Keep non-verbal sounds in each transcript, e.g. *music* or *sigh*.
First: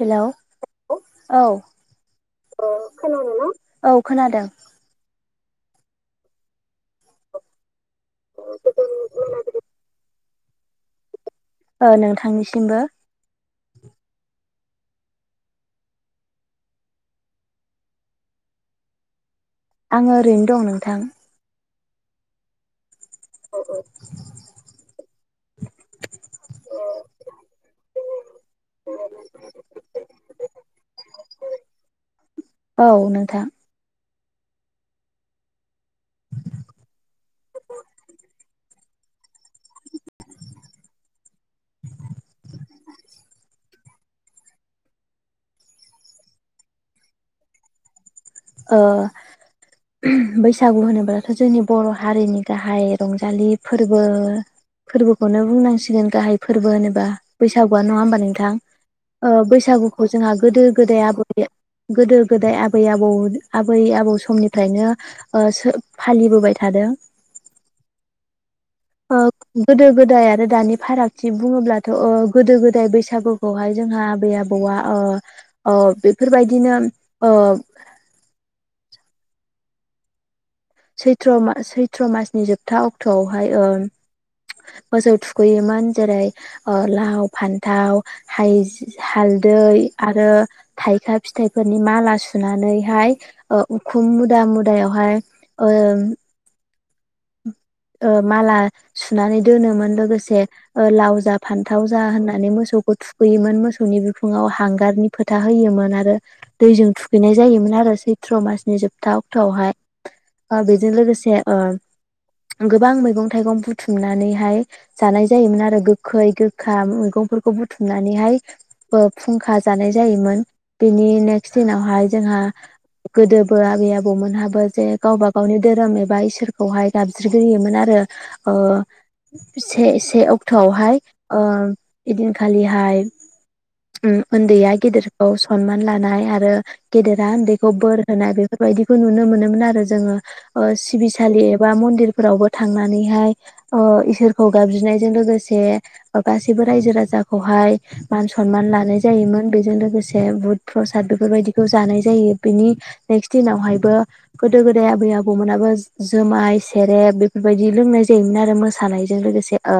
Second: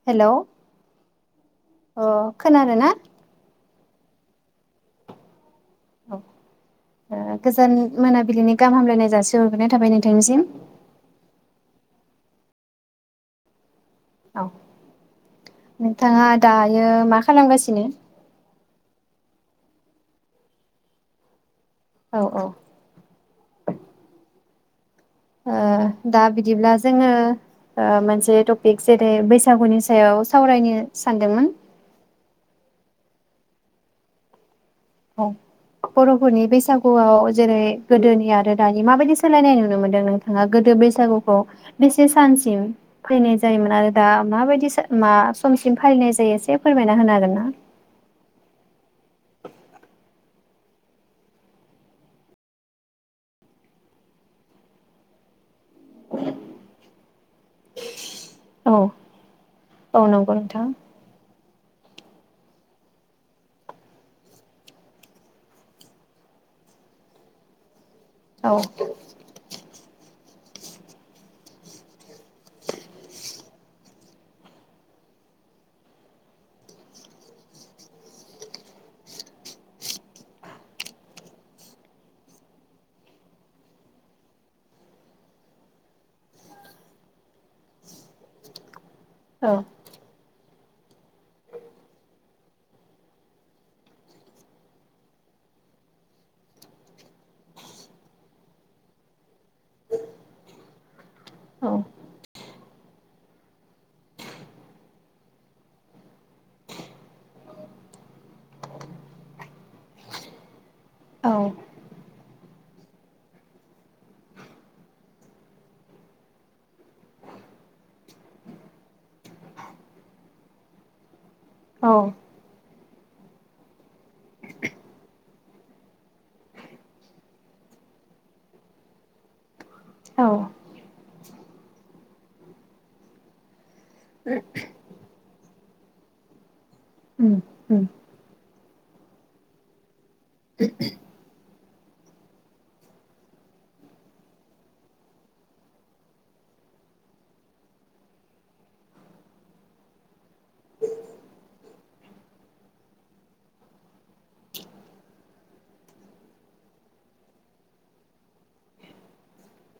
हेल' औ हेलौ अ ओ खोनादों ना खोनादों? औ खोनादों औ ओ गोजान मोनाबिलिनि गाहाम हामलायनाय जासि हरग्रोनाय थाबाय नोंथांनिसिम। ओ नोंथांनिसिमबो। औ नोंथाङा दायो मा खालामगासिनो? आङो ओरैनो दं नोंथां। औ औ। औ औ ओ दा बिदिब्ला जोङो ओ मोनसे टपिक जेरै बैसागुनि सायाव सावरायनो सानदोंमोन। *unintelligible* औ बर'फोरनि बैसागुआव जेरै गोदोनि आरो दानि माबायदि सोलायनाय नुनो मोनदों नोंथाङा गोदो बैसागुखौ बेसे सानस सिम फैनाय जायोमोन आरो दा माबायदि स मा समसिम फालिनाय जायो एसे फोरमायना होनो हागोन ना? ओ बैसागु होनोब्लाथ' जोंनि बर' हारिनि गाहाय रंजालि फोरबो फोरबोखौनो बुंनांस सिगोन गाहाय फोरबो होनोबा। बैसागुआनो नङा होमबा नों थां औ ओ औ बैसागुखौ जोंहा नंगौ गोदो नोंथां गोदाय आबै गोदो गोदाय आबै आबौ आबै आबौ समनिफ्रायनो ओ सो फालिबोबाय थादों। औ अ गोदो गोद दाय आरो दानि फारागथि बुङोब्लाथ' ओ गोदो गोदाय बैसागुखौहाय जोंहा आबै आबौआ ओ ओ बेफोरबायदिनो ओ सैथ्र' मास सैथ्र' मासनि जोबथा अक्ट'आवहाय ओ मोसौ थुखैयोमोन जेरै ओ लाव फान्थाव हाइज औ हालदै आरो थाइखा फिथाइफोरनि माला सुनानैहाय ओ उखुम मुदा मुदायावहाय ओम ओ माला सुनानै दोनोमोन लोगोसे ओ लावज जा औ फानथाव जा होनना माने मोसौखौ थुखैयोमोन मोसौनि बिखुङाव हांगारनि फोथा होयोमोन आरो दैजों थुखैनाय जायोमोन आरो सैथ्र' मासनि जोबथा अक्ट'आवहाय बेजों औ लोगोसे ओ गोबां मैगं थाइगं बुथुमनानैहाय जानाय जायोमोन आरो गोखै गोखा मैगंफोरखौ बुथुमनानैहाय ओ फुंखा जानाय जायोमोन बेनि ने *unintelligible* दिनावहाय औ जोंहा गोदोबो आबै आबौमोनहाबो जे गावबा गावनि धोरोम एबा इसोरखौहाय गाबज्रिग्रोयोमोन आरो ओ से से औ अक्ट'आवहाय ओ इदिनखालिहाय उम उन्दैया गेदेरखौ सनमान लानाय आरो गेदेरा उम उन्दैखौ उम बोर होनाय बेफ बेबायदिखौ नुनो मोनोमोन आरो जोङो ओ सिबिसालि बा मन्दिरफोरावबो थांनानैहाय ओ इसोरखौ गाबज्रिनायजों लोगोसे गासैबो रायजो राजाखौहाय मान सनमान लानाय जायोमोन बेजों लोगोसे बुध प्रसाद बेफोरबायदिखौ जानाय जायो बिनि नेक्स्ट दिनावहायबो गोदो गोदाय आबै आबौमोनाबो जोब माइ सेरेब बेफोरबायदि लोंनाय जायोमोन आरो मोसानायजों लोगोसे ओ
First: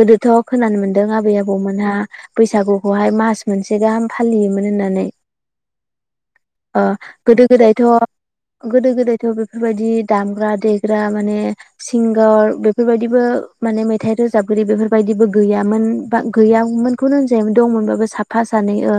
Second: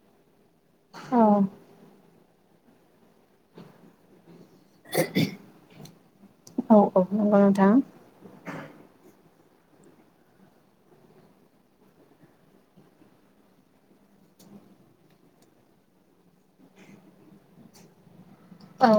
गोदोथ' खोनानो मोनदों औ आबै आबौमोनहा बैसागुखौहाय मास मोनसे गाहाम फालियोमोन होननानै औ ओ औ नंगौ गोदो नोंथां गोदायथ' गोदो गोदायथ' बेफोरबायदि दामग्रा दे ग्रा माने सिंगार बेफोरबायदिबो माने मेथाइ रोजाबगिरि बेफोरबायदिबो गैयामोन बा गैयामोनखौनो होनजायोमोन दंमोनबाबो साब साफा सानै औ ओ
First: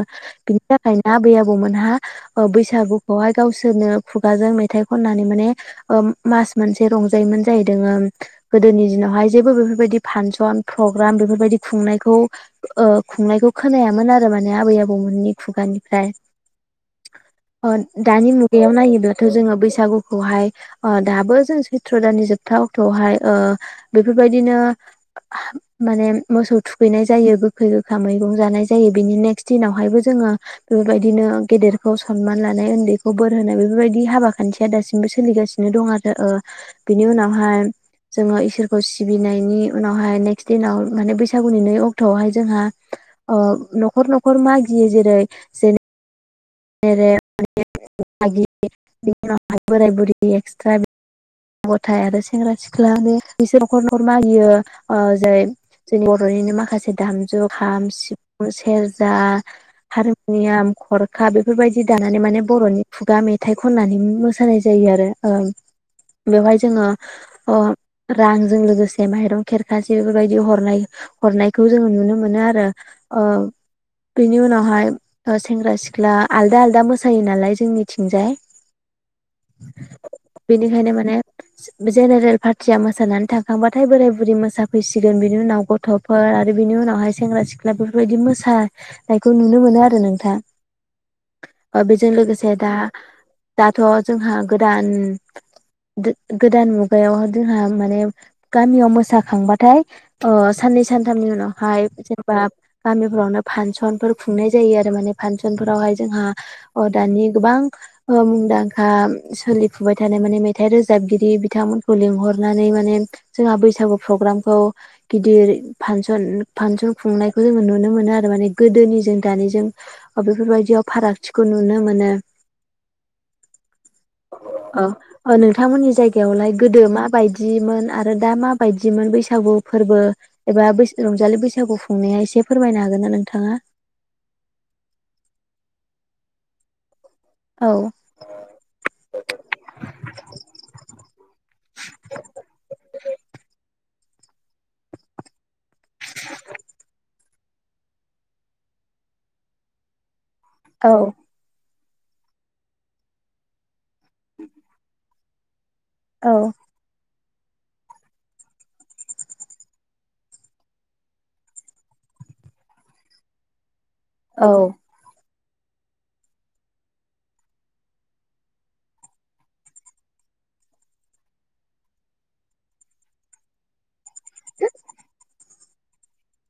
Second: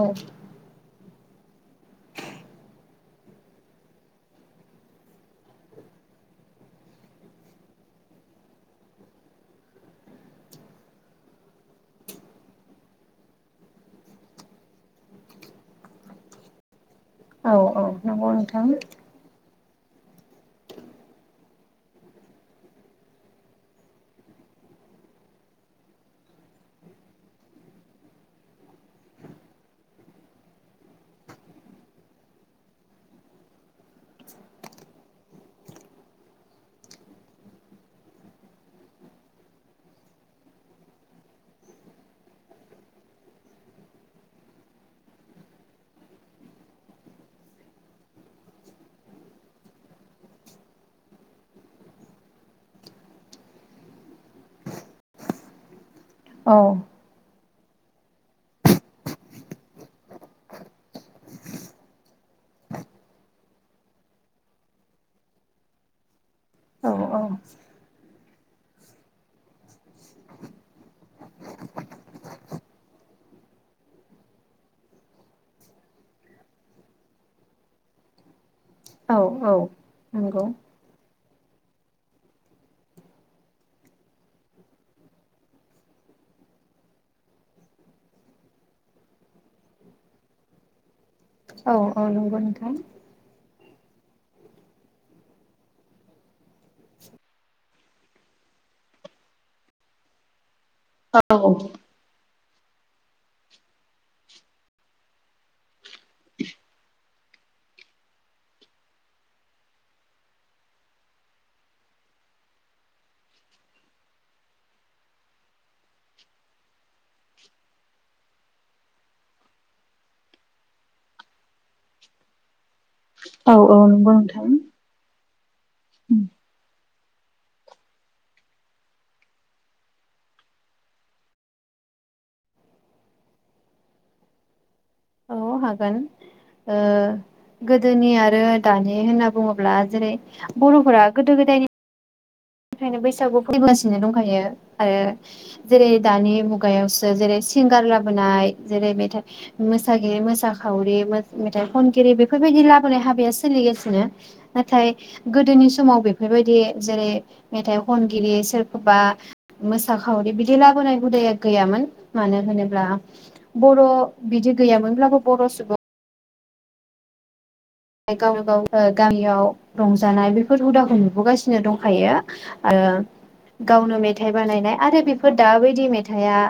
बिनि थाखायनो आबै आबौमोनहा ओ बैसागुखौहाय गावसोरनो खुगाजों मेथाइ खननानै माने ओ मा मोनसे रंजायोमोन जाहैदोंङ गोदोनि दिनावहाय जेबो बेफोरबायदि फांसन प्रग्राम बेफोरबायदि खुंनायखौ ओ खुंनायखौ खोनायामोन आरो माने आबै आबौमोननि खुगानिफ्राय औ अ औ दानि नंगौ नोंथां मुगायाव नायोबाथ' जोङो बैसागु बागुखौहाय ओ दाबो जों सैत्र' दाननि जोबथा अक्ट'आवहाय ओ बेफोरबायदिनो माने मोसौ थुखैनाय जायो गोखै गोखा मैगं जानाय जायो बिनि नेक्सट दिनावहायबो जोङो बेफोरबायदिनो गेदेरखौ सनमान लानाय उन्दैखौ बोर होनाय बेफोरबायदि हाबा खान्थिया दासिमबो सोलिगासिनो दं आरो बिनि उनावहाय जोङो इसोरखौ सिबिनायनि उनावहाय नेक्स्ट दिनाव माने बैसागुनि नै अक्ट'आवहाय जोंहा ओ न'खर न'खर मागियो जेरै जेन *unintelligible* गथ' गथाय आरो सेंग्रा सिख्लाबो बिसोर न'खर न'खर मागियो‌ ओ जाय जोंनि बर'निनो औ माखासे दामजु खाम सिफुं सेरजा हारमुनियाम खरखा बेफोरबायदि दानानै माने बर'नि खुगा मेथाइ खननानै मोसानाय जायो आरो औ। बेवहाय जोङो औ अ‌ रां जों लोगोसे माइरं खेरखासे बेफोरबायदि हरनाय हरनायखौ जोङो नुनो मोनो आरो बेनि उनावहाय ओ सेंग्रा सिख्ला आलदा आलदा मोसायो नालाय जोंनिथिंजाय औ औ नंगौ । ने जेनेरेल पार्टिया मोानानै थांखांबाथाय बोराय बुरि मोसाफैसिगोन बिनि उनाव गथ'फोर आरो बिनि उनावहाय सेंग्रा सिख्ला बेफोरबायदि मोसानायखौ नुनो मोनो आरो नोंथां । अ औ औ बेजों नंगौ लोगोसे दा नोंथां दाथ' जोंहा गोदान गोदान मुगायाव जोंहा माने गामियाव मोसाखांबाथाय ओ साननै सानथामनि उनावहाय जेन बा गामिफोरावनो फांसनफोर खुंनाय जायो आरो माने फांसनफोरावहाय जोंहा ओ दानि गोबां ओ मुंदांखा सोलिफुबाय थानाय माने मेथ मेथाइ रोजाबगिरि बिथांमोनखौ लिंहरनानै माने जोंहा बैसागु प्रग्रामखौ गिदिर फांसन-फांसन खुंनायखौ जोङो नुनो मोनो आरो माने गोदोनि जों दानिजों बेफोरबायदियाव फारागथिखौ नुनो मोनो। औ औ नंगौ नोंथां। अ नों नोंथांमोननि जायगायावलाय गोदो मा माबायदिमोन आरो दा मा बायदिमोन बैसागु फोरबो एबा रंजालि बैसागु खुंनाया एसे फोरमायनो हागोन ना नोंथाङा? औ हागोन ओ औ गोदोनि आरो दानि होनना बुङोब्ला जेरै बर'फोरा गोदो गोदायनि *inaudible* ओंखायनो बैसागु फैगासिनो दंखायो आरो जेरै दानि मुगायावसो जेरै सिंगार लाबोनाय जेरै मेथाइ मोसागिरि औ साखावरिबो मेथाइ खनगिरि बेफोरबायदि लाबोनाय हाबाया सोलिगासिनो नाथाय गोदोनि स समाव औ बेफोरबायदि जेरै मेथाइ खनगिरि सोरखौबा मोसाखावरि बिदि लाबोनाय हुदाया गैयामोन मानो होनोब्ला बर' औ बिदि गैयामोनब्लाबो बर' सुबुं गावनो गाव ओ गामियाव रंजानाय बेफोर हुदाखौ नुबोगासिनो दंखायो आरो गावनो मे थाइ बानायनाय आरो बेफोर दा बाय दि मेथाइआ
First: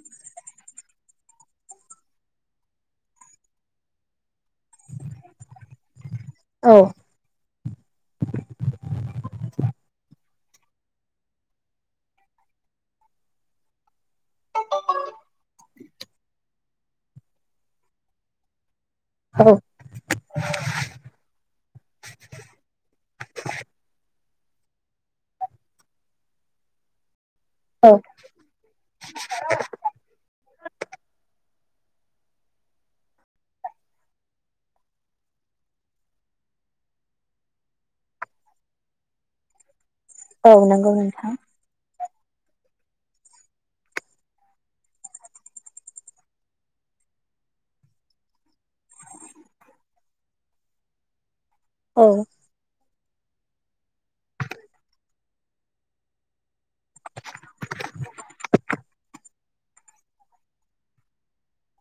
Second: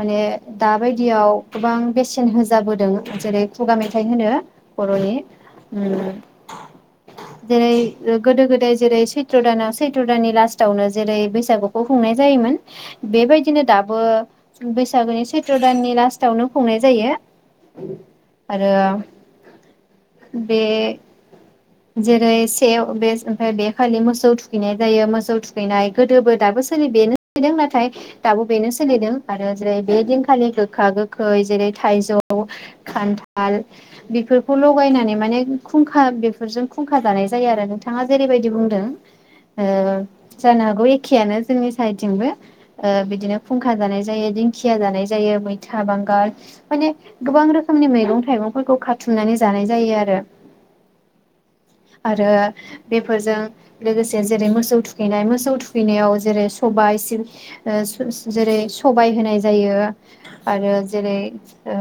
माने दा बाय दियाव गोबां बेसेन होजाबोदों जेरै खुगा मेथाइ होनो बर'नि । उम। औ जेरै गोदो गोदाय जेरै सैत्र दानाव सैत्र दाननि लास फास्टआवनो जेरै- बैसागुखौ खुंनाय जायोमोन। बेबायदिनो दाबो बैसागुनि सैथ्र' दाननि लास्टावनो खुंनाय जायो आरो औ। बे जेरै- सेव बे ओमफ्राय बे खालि मोसौ थु थुखैनाय जायो मोसौ थुखैनाय गोदोबो दाबो सोलि बेनो *unintelligible* औ नाथाय दाबो बेनो सोलिदों आरो जेरै बे दिनखालि गोखा गोखै जेरै थाइजौ खान्थाल बेफोरखौ लगायनानै माने खुंखा बेफोरजों खुंखा जानाय जायो आरो नोंथाङा जेरैबायदि बुंदों ओ औ जानो हागौ नंगौ नोंथां एखेयानो जोंनि सायद थिंबो ओ बिदिनो फुंखा जानाय जायो दिंखिया जानाय जायो मैथा बांगाल माने गोबां रोखोमनि मैगं थाइगंफोरखौ खाथुमनानै जानाय जायो आ औ *inaudible* आरो बेफोरजों लोगोसे जेरै मोसौ थुखैनाय मोसौ थुखैनायाव जेरै सबाय जेरै सबाय होनाय जायो आरो जेरै ओ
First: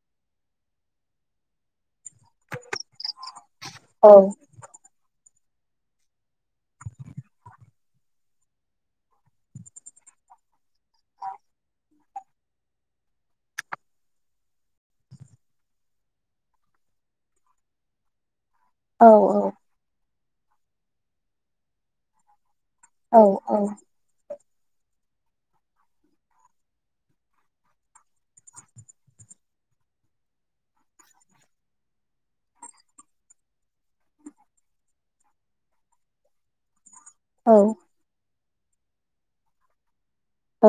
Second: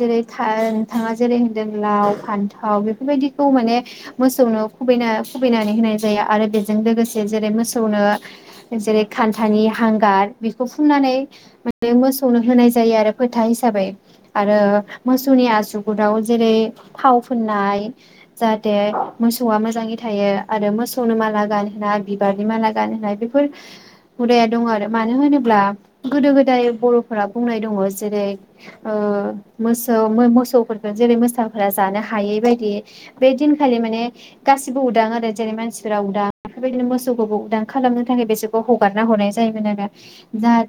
जेरै था नोंथाङा जेरै होनदों लाव फान्थाव बेफोरबायदिखौ माने औ मोसौनो खुबैना खुबैनानै होनाय जायो आरो बेजों लोगोसे जेरै मोसौनो जेरै खान्थानि हांगार बेखौ फुननानै माने मोसौनो होनाय जायो आरो फोथा हिसाबै आरो मोसौनि आसु गुराव जेरै थाव फोननाय जाहाथे औ मोसौआ मोजाङै थायो आरो मोसौनो माला गान होना बिबारनि माला गानहोनाय औ बेफोर हुदाया दं आरो मानो होनोब्ला गोदो गोदाय बर'फोरा बुंनाय दङ जेरै ओ मोसौ मो-मोसौफोर जेरै मोसाफोरा जानो हायै बायदि बे दिनखालि माने गासिबो उदां आरो जेरै मानसिफोरा उदां बेफोरबायदिनो मोस खौबो औ उदां खालामनो थाखाय बेसे खौ हगारना हरनाय जायोमोन आरो।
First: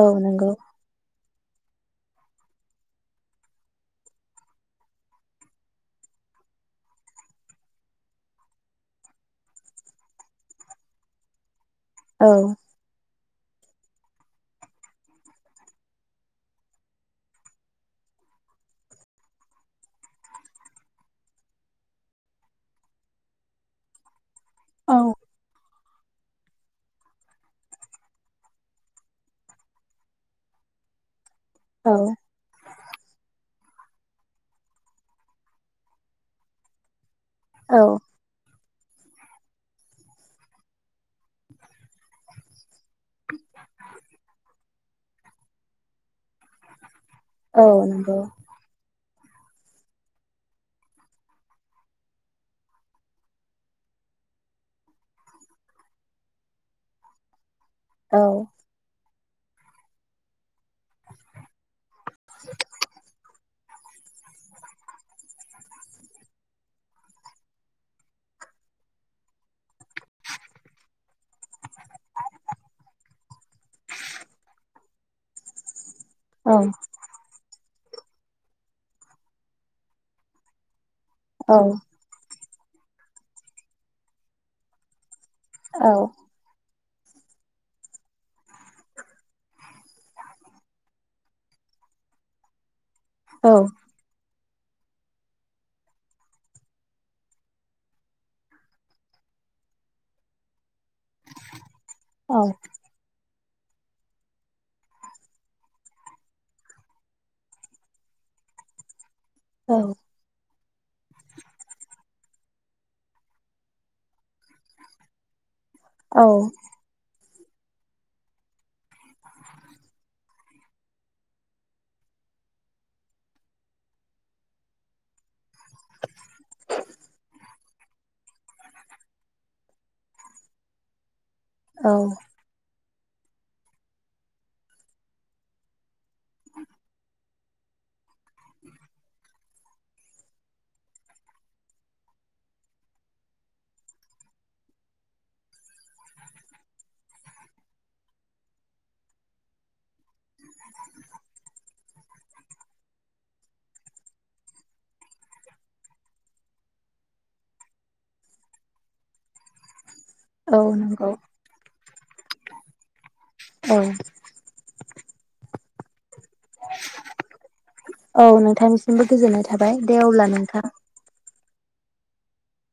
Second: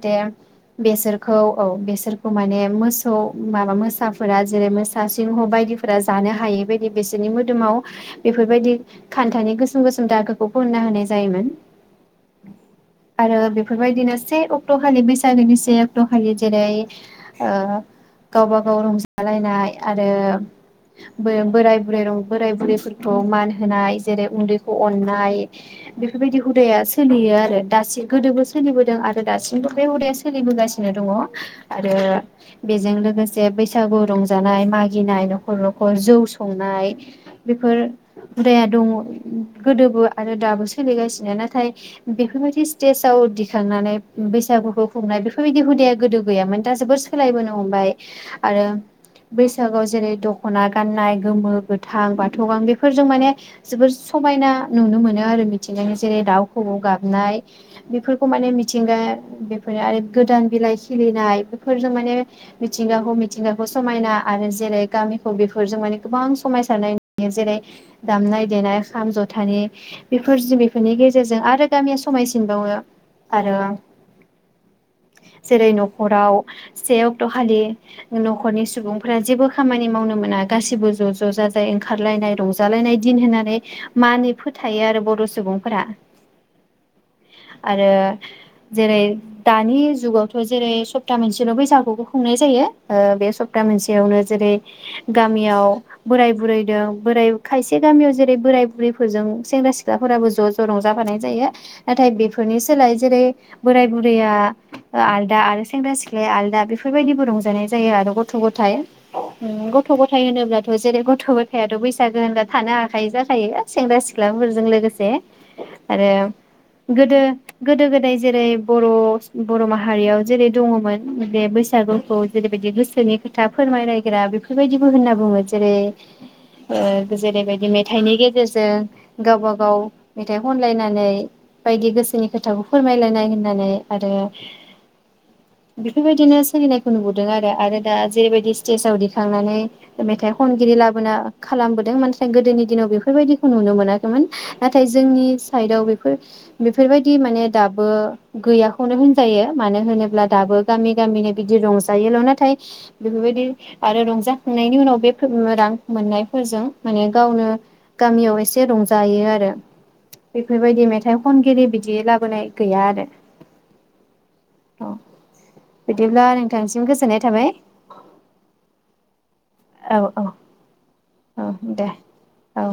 औ नंगौ बेसोर खौ औ बेसोरखौ माने मोसौ माबा मोसाफोरा जेरै मो सा सिंह बायदिफोरा जानो हायै बायदि बिसोरनि मोदोमाव बेफोरबायदि खान्थानि गोसोम गोसोम दागोखौ फोनना होनाय जायोमोन। औ आरो बेफोरबायदिनो से अक्ट'खालि बैसागोनि से अक्ट'खालि जेरै ओ गावबा गाव रंजालायनाय आरो बो-बोराय बुरै रं बोराय बुरैफोरखौ मान होनाय जेरै उन्दै खौ औ अननाय बेफोरबायदि हुदाया सोलियो आरो दासिम गोदोबो सोलिबोदों आरो दासिमबो बे हुदाया सोलिबोगासिनो दङ। आरो औ बेजों लोगोसे बैसाग बैसागु रंजानाय मागिनाय न'खर न'खर जौ संनाय बेफोर औ हुदाया दङ गोदोबो आरो दाबो सोलिगासिनो नाथाय बेफोरबायदि स्टेजाव दिखांनानै बैसागुखौ संनाय बेफोरबायदि हुदाया गोदो गैयामोन दा जोबोर सोलायबोनो औ हमबाय नंगौ आरो बैसागुआव जेरै दख'ना गाननाय गोमो गोथां बाथ' गां बेफोरजों माने जोबोर समायना नुनो मोनो आरो मिथिंगानि जेरै दाउ खौवौ गाबनाय। औ बेफोरखौ माने मिथिंगा बेफोरो आरो गोदान बिलाइ खिलिनाय बेफोरजों माने मिथिंगाखौ मिथिंगाखौ मिथिंगा समायना आरो जेरै गामिखौ बेफोरजों माने गोबां समायसारनाय नुयो जेरै दामनाय देनाय खाम जथानि बेफोर बेफोरनि गेजेरजों आरो गामिया समायसिनबावो आरो जेरै नख राव औ से अक्ट' खालि न'खरनि सुबुं फोरा जेबो खामानि मावनो मोना गासिबो ज' ज' औ जाजाय ओंखारलायनाय रंजा जालायनाय दिन होननानै मानि फोथायो आरो बर' सु सुबुंफोरा आरो जेरै दानि जुगावथ' जेरै सप्ता मोनसेल' बैसागुखौ खुंनाय जायो। ओ बे औ सप्ता मोनसे। जेरै गामियाव बोराय बुरै दो बोराय खायसे गामियाव जेरै बोराय बुरैफोरजों सेंग्रा सिख्लाफोराब ज' ज ज' रंजाफानाय जायो। नाथाय औ बेफोरनि सोलाय जेरै बोराय बुरैया ओ आलदा आरो सेंग्रा सिख्लाया आलदा बेफोरबायदिबो रंजानाय जायो आरो गथ' गथाइ गथ' गथाय होनोब्ला जेरै गथ' गथाइयाथ' बैसागो होनबा थानो हाखायि जाखायो सेंग्रा सिख्लाफोरजों लोगोसे आरो गोदो गोदो गोदाय जेरै बर' बर' माहारियाव। जेरै दङमोन बे बैसागुखौ जेरैबायदि गोसोनि खोथा फोरमायलायग्रा बेफोरबायदिबो होनना बुङो जेरै जेरैबायदि मेथाइनि गेजेरजों गावबा गाव मेथाइ खनलायनानै औ बायदि गोसोनि खोथाखौ फोरमायलायनाय होननानै आरो बेफोरबायदिनो सोलिनायखौ नुबोदों आरो आरो दा जेरैबायदि स्टेजाव दिखांनानै मेथाइ खनगिरि लाबोना खालामबोदों नाथाय गोदोनि दिनाव बेफोरबायदिखौ नुनो मोनाखैमोन नाथाय जोंनि साइदआव बेफोर बेफोरबायदि माने दाबो गैयाखौनो होनजायो मानो होनोब्ला दाबो गामि गामिनो बिदि रंजायोल' नाथाय बेफोरबायदि आरो रंजाखांनायनि उनाव बे रां मोननायफोरजों माने गावनो गामियाव एसे रंजायो आरो औ बेफोरबायदि नंगौ मेथाइ खनगिरि बिदि लाबो नाय गैया आरो औ औ बिदिब्ला नोंथांसिम गोजोननाय थाबाय। औ नोंथांनिसिमबो गोजोननाय थाबाय औ दे औ अब्ला नोंथां औ दे औ